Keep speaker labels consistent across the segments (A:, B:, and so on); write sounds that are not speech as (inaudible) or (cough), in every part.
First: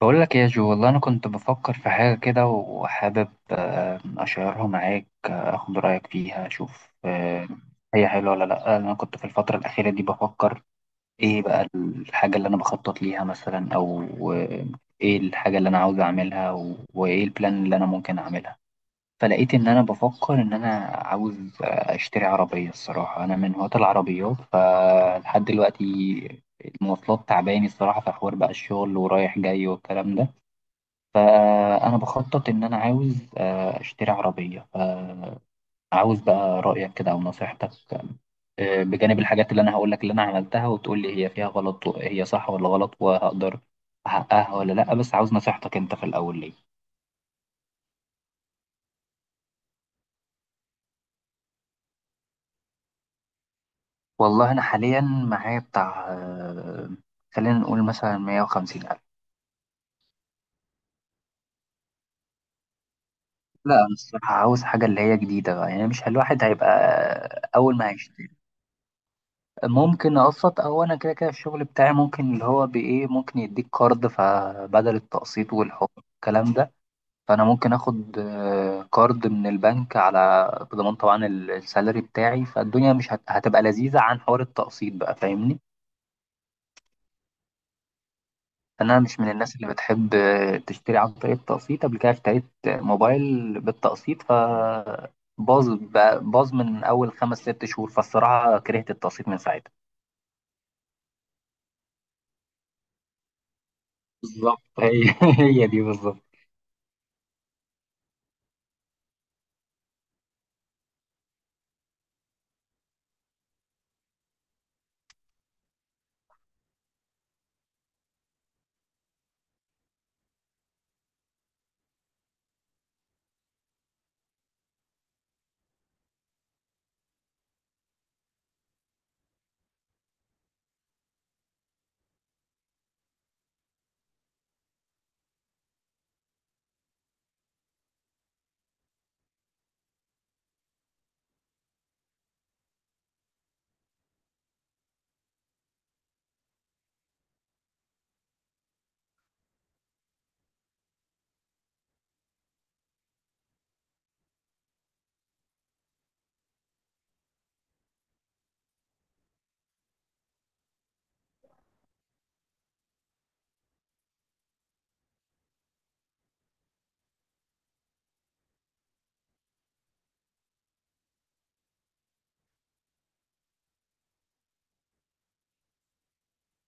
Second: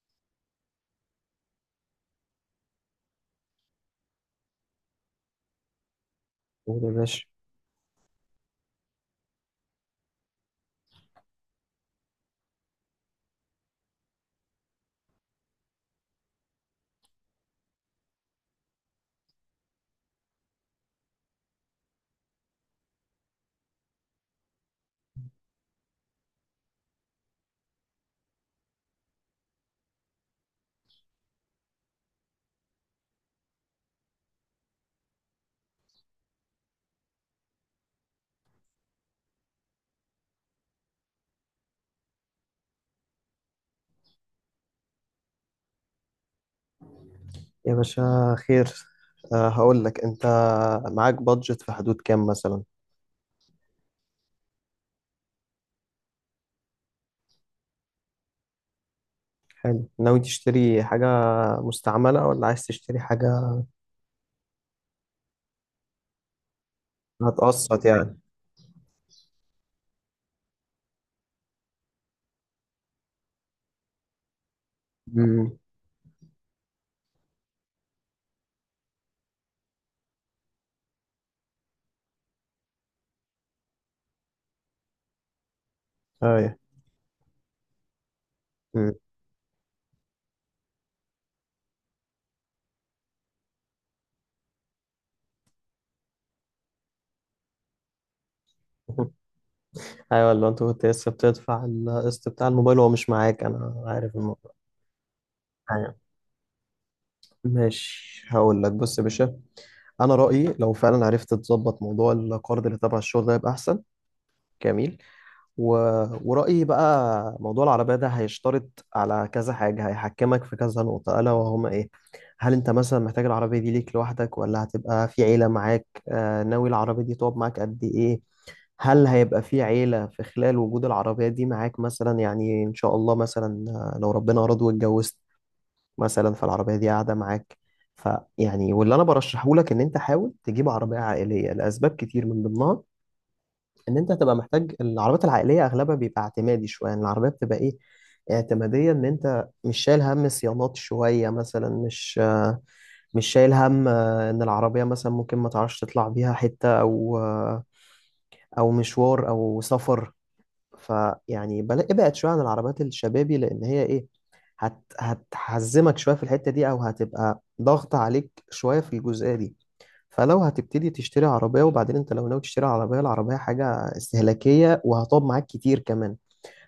A: بقول لك يا جو، والله انا كنت بفكر في حاجه كده وحابب اشيرها معاك، اخد رايك فيها
B: قول يا
A: اشوف.
B: باشا.
A: هي حلوه ولا لا؟ انا كنت في الفتره الاخيره دي بفكر ايه بقى الحاجه اللي انا بخطط ليها مثلا، او آه، ايه الحاجه اللي انا عاوز اعملها وايه البلان اللي انا ممكن اعملها. فلقيت ان انا بفكر ان انا عاوز اشتري عربيه. الصراحه انا من هواة العربيات، فلحد دلوقتي المواصلات تعباني الصراحه، في حوار بقى الشغل ورايح جاي والكلام ده. فأنا بخطط إن أنا عاوز أشتري عربية. فعاوز بقى رأيك كده أو نصيحتك، بجانب الحاجات اللي أنا هقولك اللي أنا عملتها، وتقول لي هي فيها غلط، هي صح ولا غلط، وهقدر أحققها ولا لأ. بس عاوز نصيحتك أنت في الأول ليه.
B: يا باشا خير. هقول لك انت، معاك بادجت في حدود كام مثلا؟
A: والله أنا حاليا معايا بتاع خلينا نقول مثلا 150 ألف.
B: حلو. ناوي تشتري حاجة مستعملة ولا عايز تشتري حاجة؟
A: لا أنا الصراحة عاوز حاجة اللي هي جديدة بقى، يعني مش الواحد هيبقى أول
B: هتقسط
A: ما
B: يعني؟
A: هيشتري. ممكن اقسط، او انا كده كده الشغل بتاعي ممكن اللي هو بايه ممكن يديك كارد، فبدل التقسيط
B: امم
A: والحكم الكلام ده فانا ممكن اخد كارد من البنك على بضمان طبعا السالري بتاعي، فالدنيا مش هتبقى لذيذة عن حوار التقسيط بقى، فاهمني.
B: ايوه. مم.
A: انا مش من الناس اللي بتحب تشتري عن طريق التقسيط. قبل كده اشتريت موبايل بالتقسيط ف باظ من اول خمس ست شهور، فالصراحة كرهت التقسيط
B: (laughs)
A: من ساعتها.
B: ايوه، ولا انت كنت لسه بتدفع القسط بتاع الموبايل وهو مش معاك؟ انا عارف الموضوع.
A: بالظبط هي (laughs) هي دي
B: ايوه.
A: بالظبط.
B: ماشي، هقول لك، بص يا باشا، انا رأيي لو فعلا عرفت تظبط موضوع القرض اللي تبع الشغل ده يبقى احسن. جميل. و... ورأيي بقى موضوع العربية ده هيشترط على كذا حاجة، هيحكمك في كذا نقطة، ألا وهما إيه. هل أنت مثلا محتاج العربية دي ليك لوحدك ولا هتبقى في عيلة معاك؟ آه، ناوي العربية دي تقعد معاك قد إيه؟ هل هيبقى في عيلة في خلال وجود العربية دي معاك؟ مثلا يعني إن شاء الله، مثلا لو ربنا أراد واتجوزت مثلا، فالعربية دي قاعدة معاك. فيعني، واللي أنا برشحه لك إن أنت حاول تجيب عربية عائلية لأسباب كتير، من ضمنها ان انت هتبقى محتاج العربيات العائليه، اغلبها بيبقى اعتمادي شويه، يعني العربيه بتبقى ايه، اعتماديه، ان انت مش شايل هم صيانات شويه، مثلا مش شايل هم، ان العربيه مثلا ممكن ما تعرفش تطلع بيها حته او او مشوار او سفر. فيعني ابعد شويه عن العربيات الشبابي، لان هي ايه، هتحزمك شويه في الحته دي، او هتبقى ضغط عليك شويه في الجزئيه دي. فلو هتبتدي تشتري عربية، وبعدين انت لو ناوي تشتري عربية، العربية حاجة استهلاكية وهتقعد معاك كتير كمان.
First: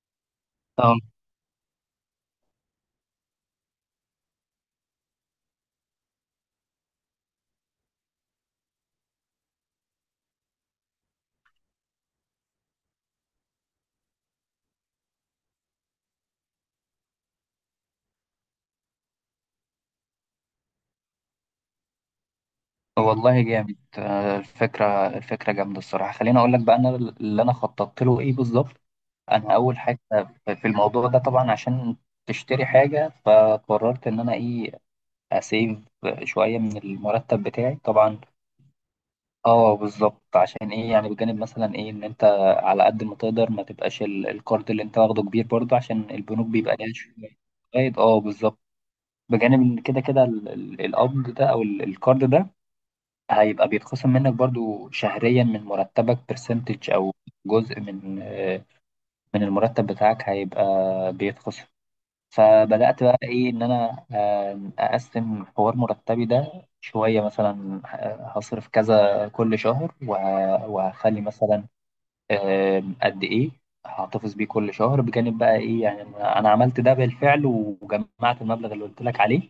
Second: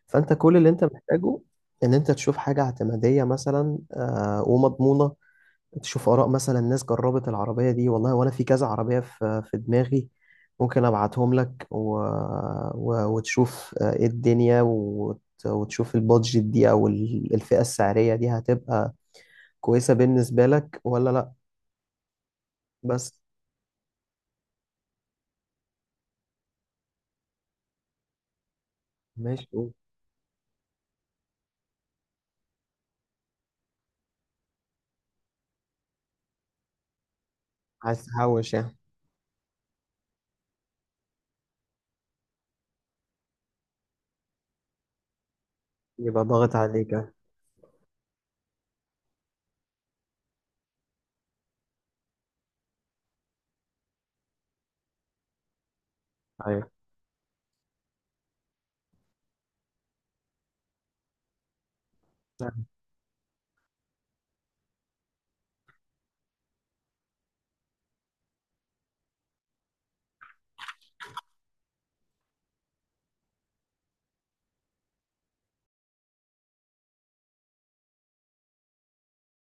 B: فانت كل اللي انت محتاجه ان انت تشوف حاجة اعتمادية مثلا، ومضمونة. تشوف آراء مثلا ناس جربت العربية دي. والله وانا في كذا عربية في دماغي، ممكن ابعتهم لك، وتشوف ايه الدنيا، وتشوف البادجت دي او الفئة السعرية دي هتبقى كويسة بالنسبة لك ولا لا. بس
A: والله جامد الفكرة جامدة الصراحة. خليني أقول لك بقى أنا اللي أنا خططت له إيه بالظبط. أنا
B: ماشي.
A: أول حاجة في الموضوع ده طبعا عشان تشتري حاجة، فقررت إن أنا إيه، أسيف شوية من المرتب بتاعي
B: عايز
A: طبعا.
B: تحوش يعني؟
A: أه بالظبط عشان إيه، يعني بجانب مثلا إيه إن أنت على قد ما تقدر ما تبقاش الكارد اللي أنت واخده كبير، برضه عشان
B: يبقى
A: البنوك
B: ضاغط
A: بيبقى ليها
B: عليك، أه.
A: شوية. أه بالظبط. بجانب إن كده كده القبض ده أو الكارد ده هيبقى بيتخصم منك برضو شهريا من مرتبك
B: ايوه.
A: برسنتج، او جزء من من المرتب بتاعك هيبقى بيتخصم. فبدأت بقى ايه ان انا اقسم حوار مرتبي ده شوية، مثلا هصرف كذا كل شهر، وهخلي مثلا قد ايه هحتفظ بيه كل شهر. بجانب بقى ايه، يعني أنا عملت ده بالفعل وجمعت المبلغ اللي قلت لك عليه.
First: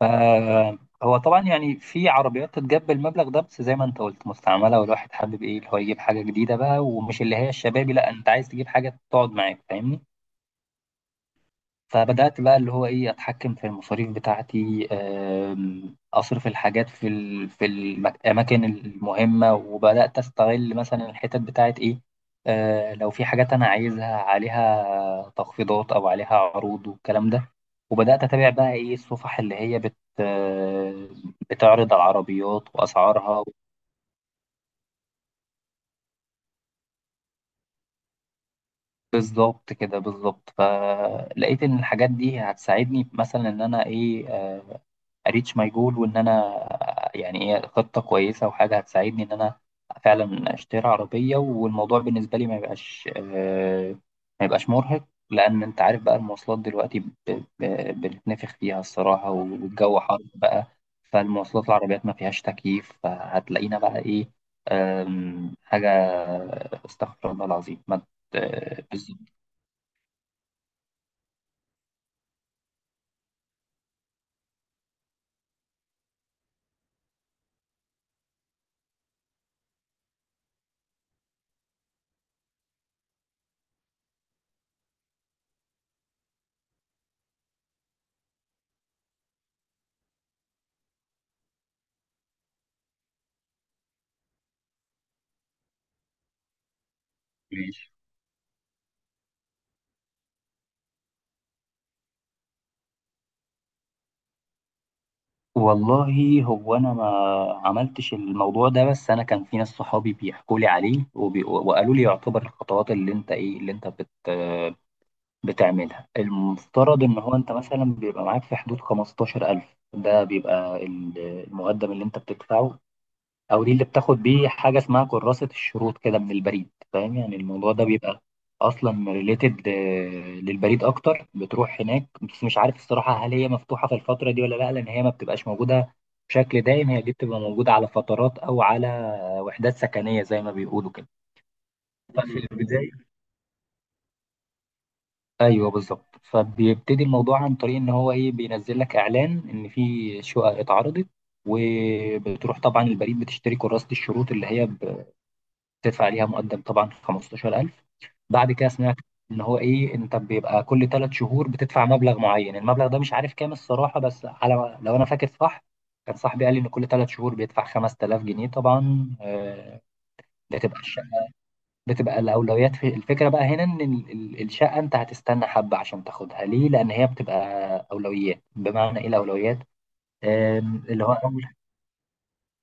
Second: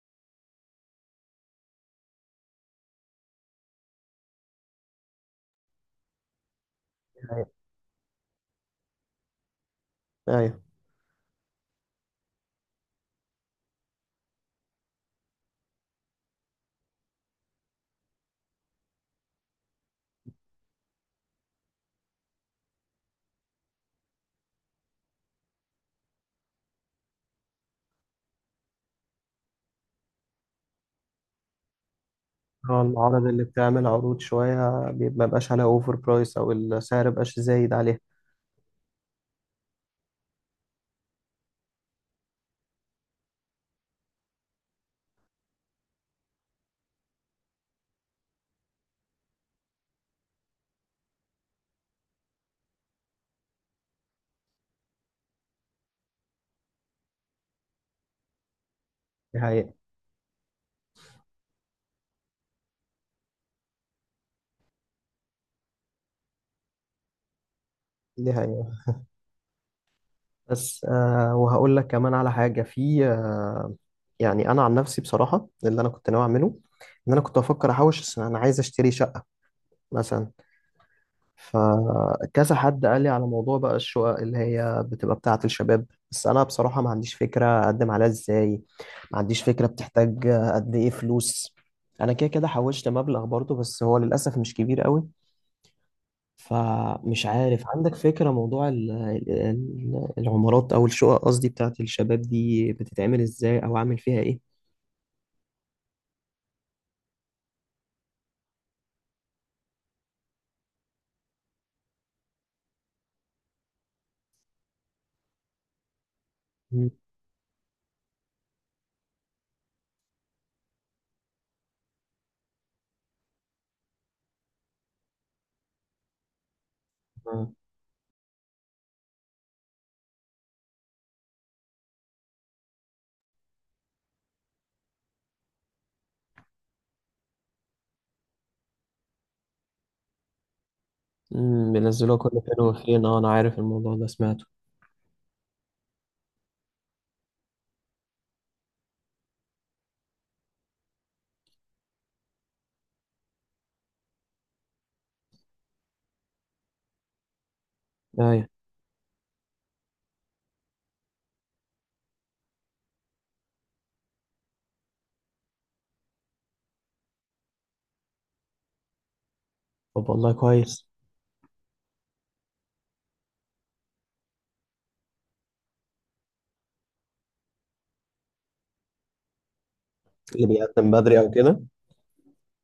A: فهو طبعا يعني في عربيات تتجاب المبلغ ده، بس زي ما انت قلت مستعمله، والواحد حابب ايه اللي هو يجيب حاجه جديده بقى، ومش اللي
B: ايوه.
A: هي الشبابي. لا انت عايز تجيب حاجه تقعد معاك، فاهمني.
B: ايوه.
A: فبدأت بقى اللي هو إيه أتحكم في المصاريف بتاعتي، أصرف الحاجات في الأماكن المهمة، وبدأت أستغل مثلا الحتت بتاعت إيه، لو في حاجات أنا عايزها عليها تخفيضات أو عليها عروض والكلام ده. وبدأت أتابع بقى إيه الصفح اللي هي بت آه، بتعرض على العربيات
B: هو المعارض اللي
A: وأسعارها.
B: بتعمل عروض شوية ما بقاش عليها اوفر برايس، او السعر مبقاش زايد عليها.
A: بالظبط كده بالظبط. فلقيت إن الحاجات دي هتساعدني مثلا إن أنا إيه، اريتش ماي جول، وان انا يعني ايه خطه كويسه، وحاجه هتساعدني ان انا فعلا اشتري عربيه، والموضوع بالنسبه لي ما يبقاش ما يبقاش مرهق. لان انت عارف بقى المواصلات دلوقتي بنتنفخ فيها الصراحه،
B: دي حقيقة.
A: والجو حر بقى. فالمواصلات العربيات ما فيهاش تكييف، فهتلاقينا بقى ايه، حاجه استغفر الله العظيم ما
B: دي حقيقة.
A: بالظبط.
B: بس آه، وهقول لك كمان على حاجة، في آه، يعني انا عن نفسي بصراحة اللي انا كنت ناوي اعمله ان انا كنت افكر احوش، أصل انا عايز اشتري شقة مثلا. فكذا حد قال لي على موضوع بقى الشقق اللي هي بتبقى بتاعة الشباب، بس أنا بصراحة ما عنديش فكرة أقدم عليها إزاي، ما عنديش فكرة بتحتاج قد إيه فلوس. أنا كده كده حوشت مبلغ برضه، بس هو للأسف مش كبير قوي. فمش عارف عندك
A: ماشي.
B: فكرة موضوع العمارات أو الشقق، قصدي بتاعة الشباب دي، بتتعمل إزاي أو أعمل فيها إيه؟
A: والله هو انا ما عملتش الموضوع ده، بس انا كان في ناس صحابي بيحكوا لي عليه، وقالوا لي يعتبر الخطوات اللي انت ايه اللي انت بتعملها.
B: مم.
A: المفترض ان هو انت مثلا بيبقى معاك في حدود 15,000، ده بيبقى المقدم اللي انت بتدفعه، او دي اللي بتاخد بيه حاجه اسمها كراسه الشروط كده من البريد. فاهم، يعني
B: آه.
A: الموضوع ده بيبقى اصلا ريليتد للبريد اكتر، بتروح هناك. بس مش عارف الصراحه هل هي مفتوحه في الفتره دي ولا لا، لان هي ما بتبقاش موجوده بشكل دائم. هي دي بتبقى موجوده على فترات، او على وحدات سكنيه زي ما بيقولوا كده.
B: مم، بينزلوها كل
A: ففي
B: فين
A: البدايه،
B: وفين، أه أنا عارف الموضوع ده، سمعته.
A: ايوه بالظبط، فبيبتدي الموضوع عن طريق ان هو ايه، بينزل لك اعلان ان في شقق اتعرضت. وبتروح طبعا البريد بتشتري كراسة الشروط، اللي هي تدفع عليها مقدم طبعا 15,000.
B: أيوة.
A: بعد كده سمعت ان هو ايه، انت بيبقى كل ثلاث شهور بتدفع مبلغ معين. المبلغ ده مش عارف كام الصراحه، بس على لو انا فاكر صح كان صاحبي قال لي ان كل ثلاث شهور بيدفع 5,000 جنيه طبعا.
B: طب والله
A: بتبقى
B: كويس.
A: الشقه، بتبقى الاولويات في الفكره بقى هنا ان الشقه انت هتستنى حبه عشان تاخدها. ليه؟ لان هي بتبقى اولويات. بمعنى ايه الاولويات؟
B: اللي بيقدم
A: اللي هو
B: بدري أو
A: اول
B: كده؟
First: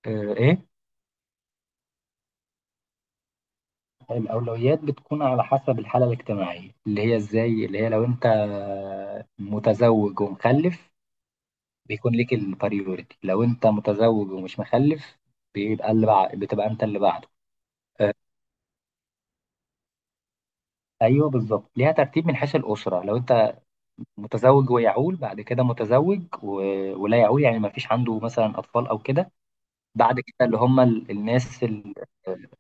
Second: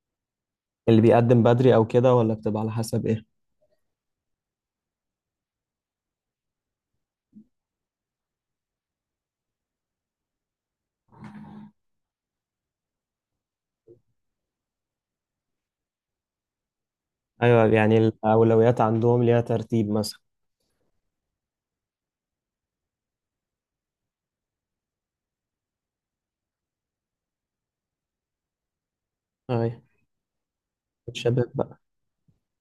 A: آه، ايه،
B: اللي بيقدم بدري او كده ولا بتبقى على حسب ايه؟
A: الأولويات بتكون على حسب الحالة الاجتماعية اللي هي إزاي. اللي هي لو أنت متزوج ومخلف بيكون ليك البريوريتي. لو أنت متزوج ومش مخلف بيبقى اللي بتبقى أنت اللي بعده.
B: ايوه، يعني الاولويات عندهم ليها ترتيب مثلا؟
A: أيوه بالظبط، ليها ترتيب من حيث الأسرة. لو أنت متزوج ويعول، بعد كده متزوج ولا يعول، يعني ما فيش عنده مثلا أطفال أو كده.
B: ايوه.
A: بعد كده اللي هم
B: الشباب
A: الناس
B: بقى.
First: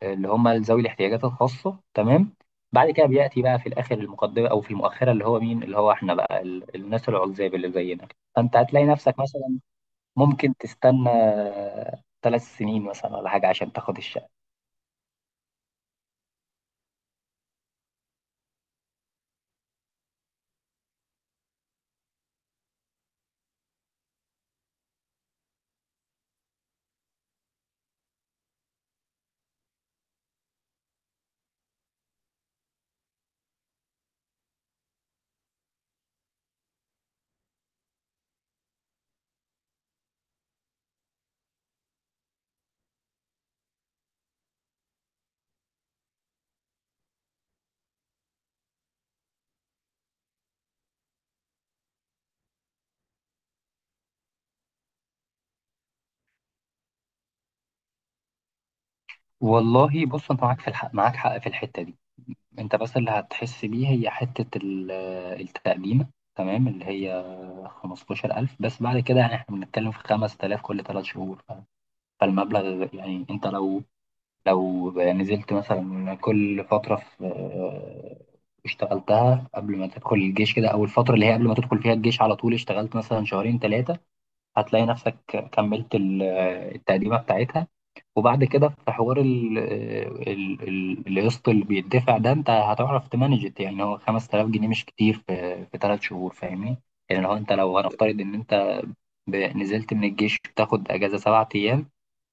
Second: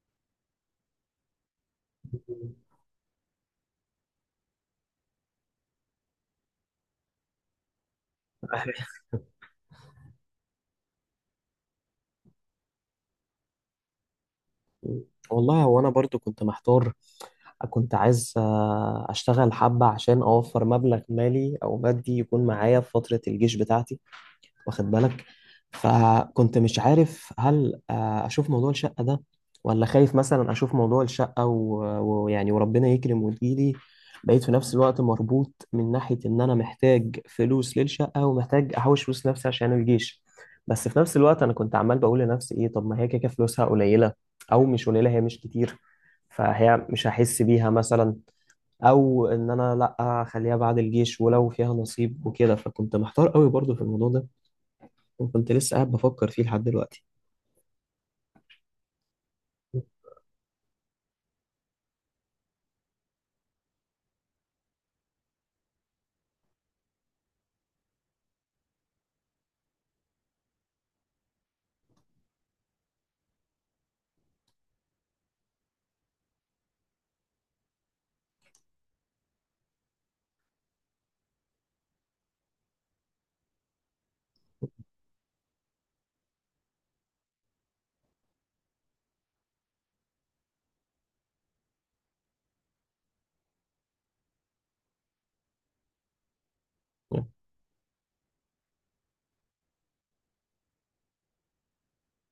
A: اللي هم ذوي الاحتياجات الخاصة، تمام. بعد كده بيأتي بقى في الآخر المقدمة أو في المؤخرة، اللي هو مين، اللي هو إحنا بقى الناس العزاب اللي زينا. فأنت هتلاقي
B: (laughs)
A: نفسك مثلا ممكن تستنى ثلاث سنين مثلا ولا حاجة عشان تاخد الشقة.
B: والله هو انا برضو كنت محتار، كنت عايز اشتغل حبة عشان اوفر مبلغ مالي او مادي يكون معايا في فترة الجيش بتاعتي، واخد بالك؟ فكنت مش عارف هل اشوف موضوع الشقة ده، ولا خايف مثلا اشوف موضوع الشقة ويعني وربنا يكرم وتجيلي، بقيت في نفس الوقت مربوط من ناحية ان انا محتاج فلوس للشقة ومحتاج احوش فلوس لنفسي عشان الجيش. بس في نفس الوقت انا كنت عمال بقول لنفسي ايه، طب ما هي كده كده فلوسها قليلة، او مش قليلة، هي مش كتير، فهي مش هحس بيها مثلا. او ان انا لا، اخليها بعد الجيش ولو فيها نصيب وكده. فكنت محتار قوي برضو في الموضوع ده، وكنت لسه قاعد بفكر فيه لحد دلوقتي.
A: والله بص، أنت معاك في الحق، معاك حق في الحتة دي. أنت بس اللي هتحس بيه هي حتة التقديمة، تمام، اللي هي 15,000 بس. بعد كده يعني إحنا بنتكلم في 5,000 كل ثلاث شهور. فالمبلغ يعني انت لو يعني نزلت مثلا كل فترة في اشتغلتها قبل ما تدخل الجيش كده، او الفترة اللي هي قبل ما تدخل فيها الجيش على طول اشتغلت مثلا شهرين ثلاثة، هتلاقي نفسك كملت التقديمة بتاعتها. وبعد كده في حوار القسط اللي بيدفع ده، انت هتعرف تمانجت. يعني هو 5,000 جنيه مش كتير في في ثلاث شهور، فاهمني. يعني لو انت لو هنفترض ان انت نزلت من الجيش بتاخد اجازة 7 ايام،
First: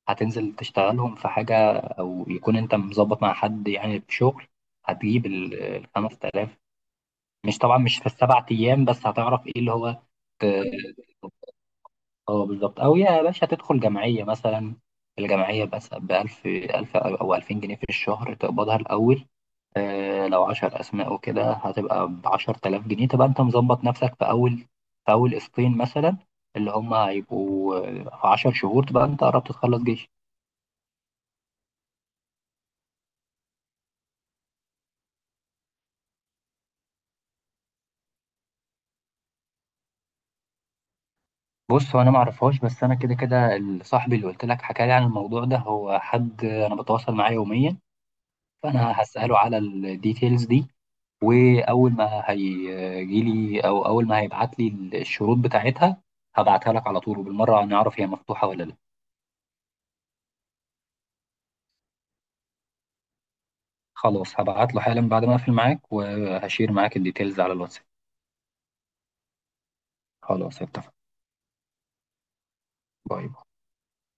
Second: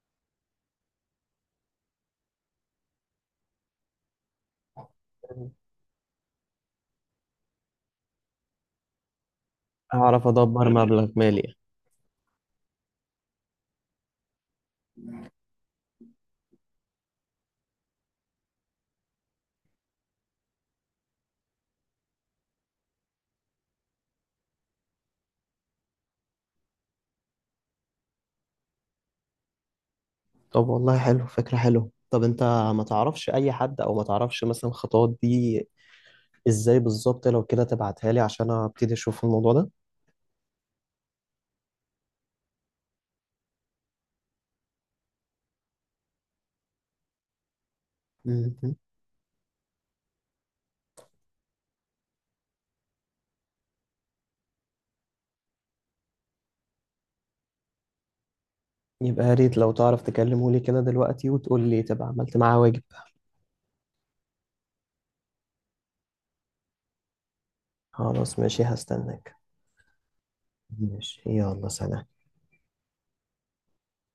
A: هتنزل تشتغلهم في حاجة، أو يكون أنت مظبط مع حد يعني في شغل هتجيب الخمس تلاف. مش طبعا مش في ال7 أيام، بس هتعرف إيه اللي هو
B: هعرف
A: ت-
B: أدبر مبلغ مالي.
A: اه بالظبط. أو يا باشا تدخل جمعية مثلا. الجمعية بس بألف، ألف أو ألفين جنيه في الشهر تقبضها الأول. لو 10 أسماء وكده هتبقى بـ10,000 جنيه، تبقى أنت مظبط نفسك في أول قسطين مثلا، اللي هم هيبقوا في 10 شهور، تبقى أنت قربت تخلص جيش.
B: طب والله حلو، فكرة حلوة. طب أنت ما تعرفش أي حد، أو ما تعرفش مثلا الخطوات دي إزاي بالظبط؟ لو كده تبعتها لي عشان أبتدي أشوف الموضوع ده.
A: بص هو انا ما اعرفهاش، بس انا كده كده صاحبي اللي قلت لك حكى لي عن الموضوع ده هو حد انا بتواصل معاه يوميا.
B: مهم.
A: فانا هساله على الديتيلز دي، واول ما هيجي لي او اول ما هيبعت لي الشروط بتاعتها هبعتها لك على طول، وبالمره هنعرف هي مفتوحه ولا لا.
B: يبقى يا ريت لو تعرف تكلمه لي كده دلوقتي وتقول لي، تبقى عملت معاه واجب.
A: خلاص هبعت له حالا بعد ما اقفل معاك، وهشير معاك الديتيلز على الواتساب.
B: خلاص ماشي، هستناك.
A: خلاص اتفق.
B: ماشي، يلا سلام.
A: باي باي.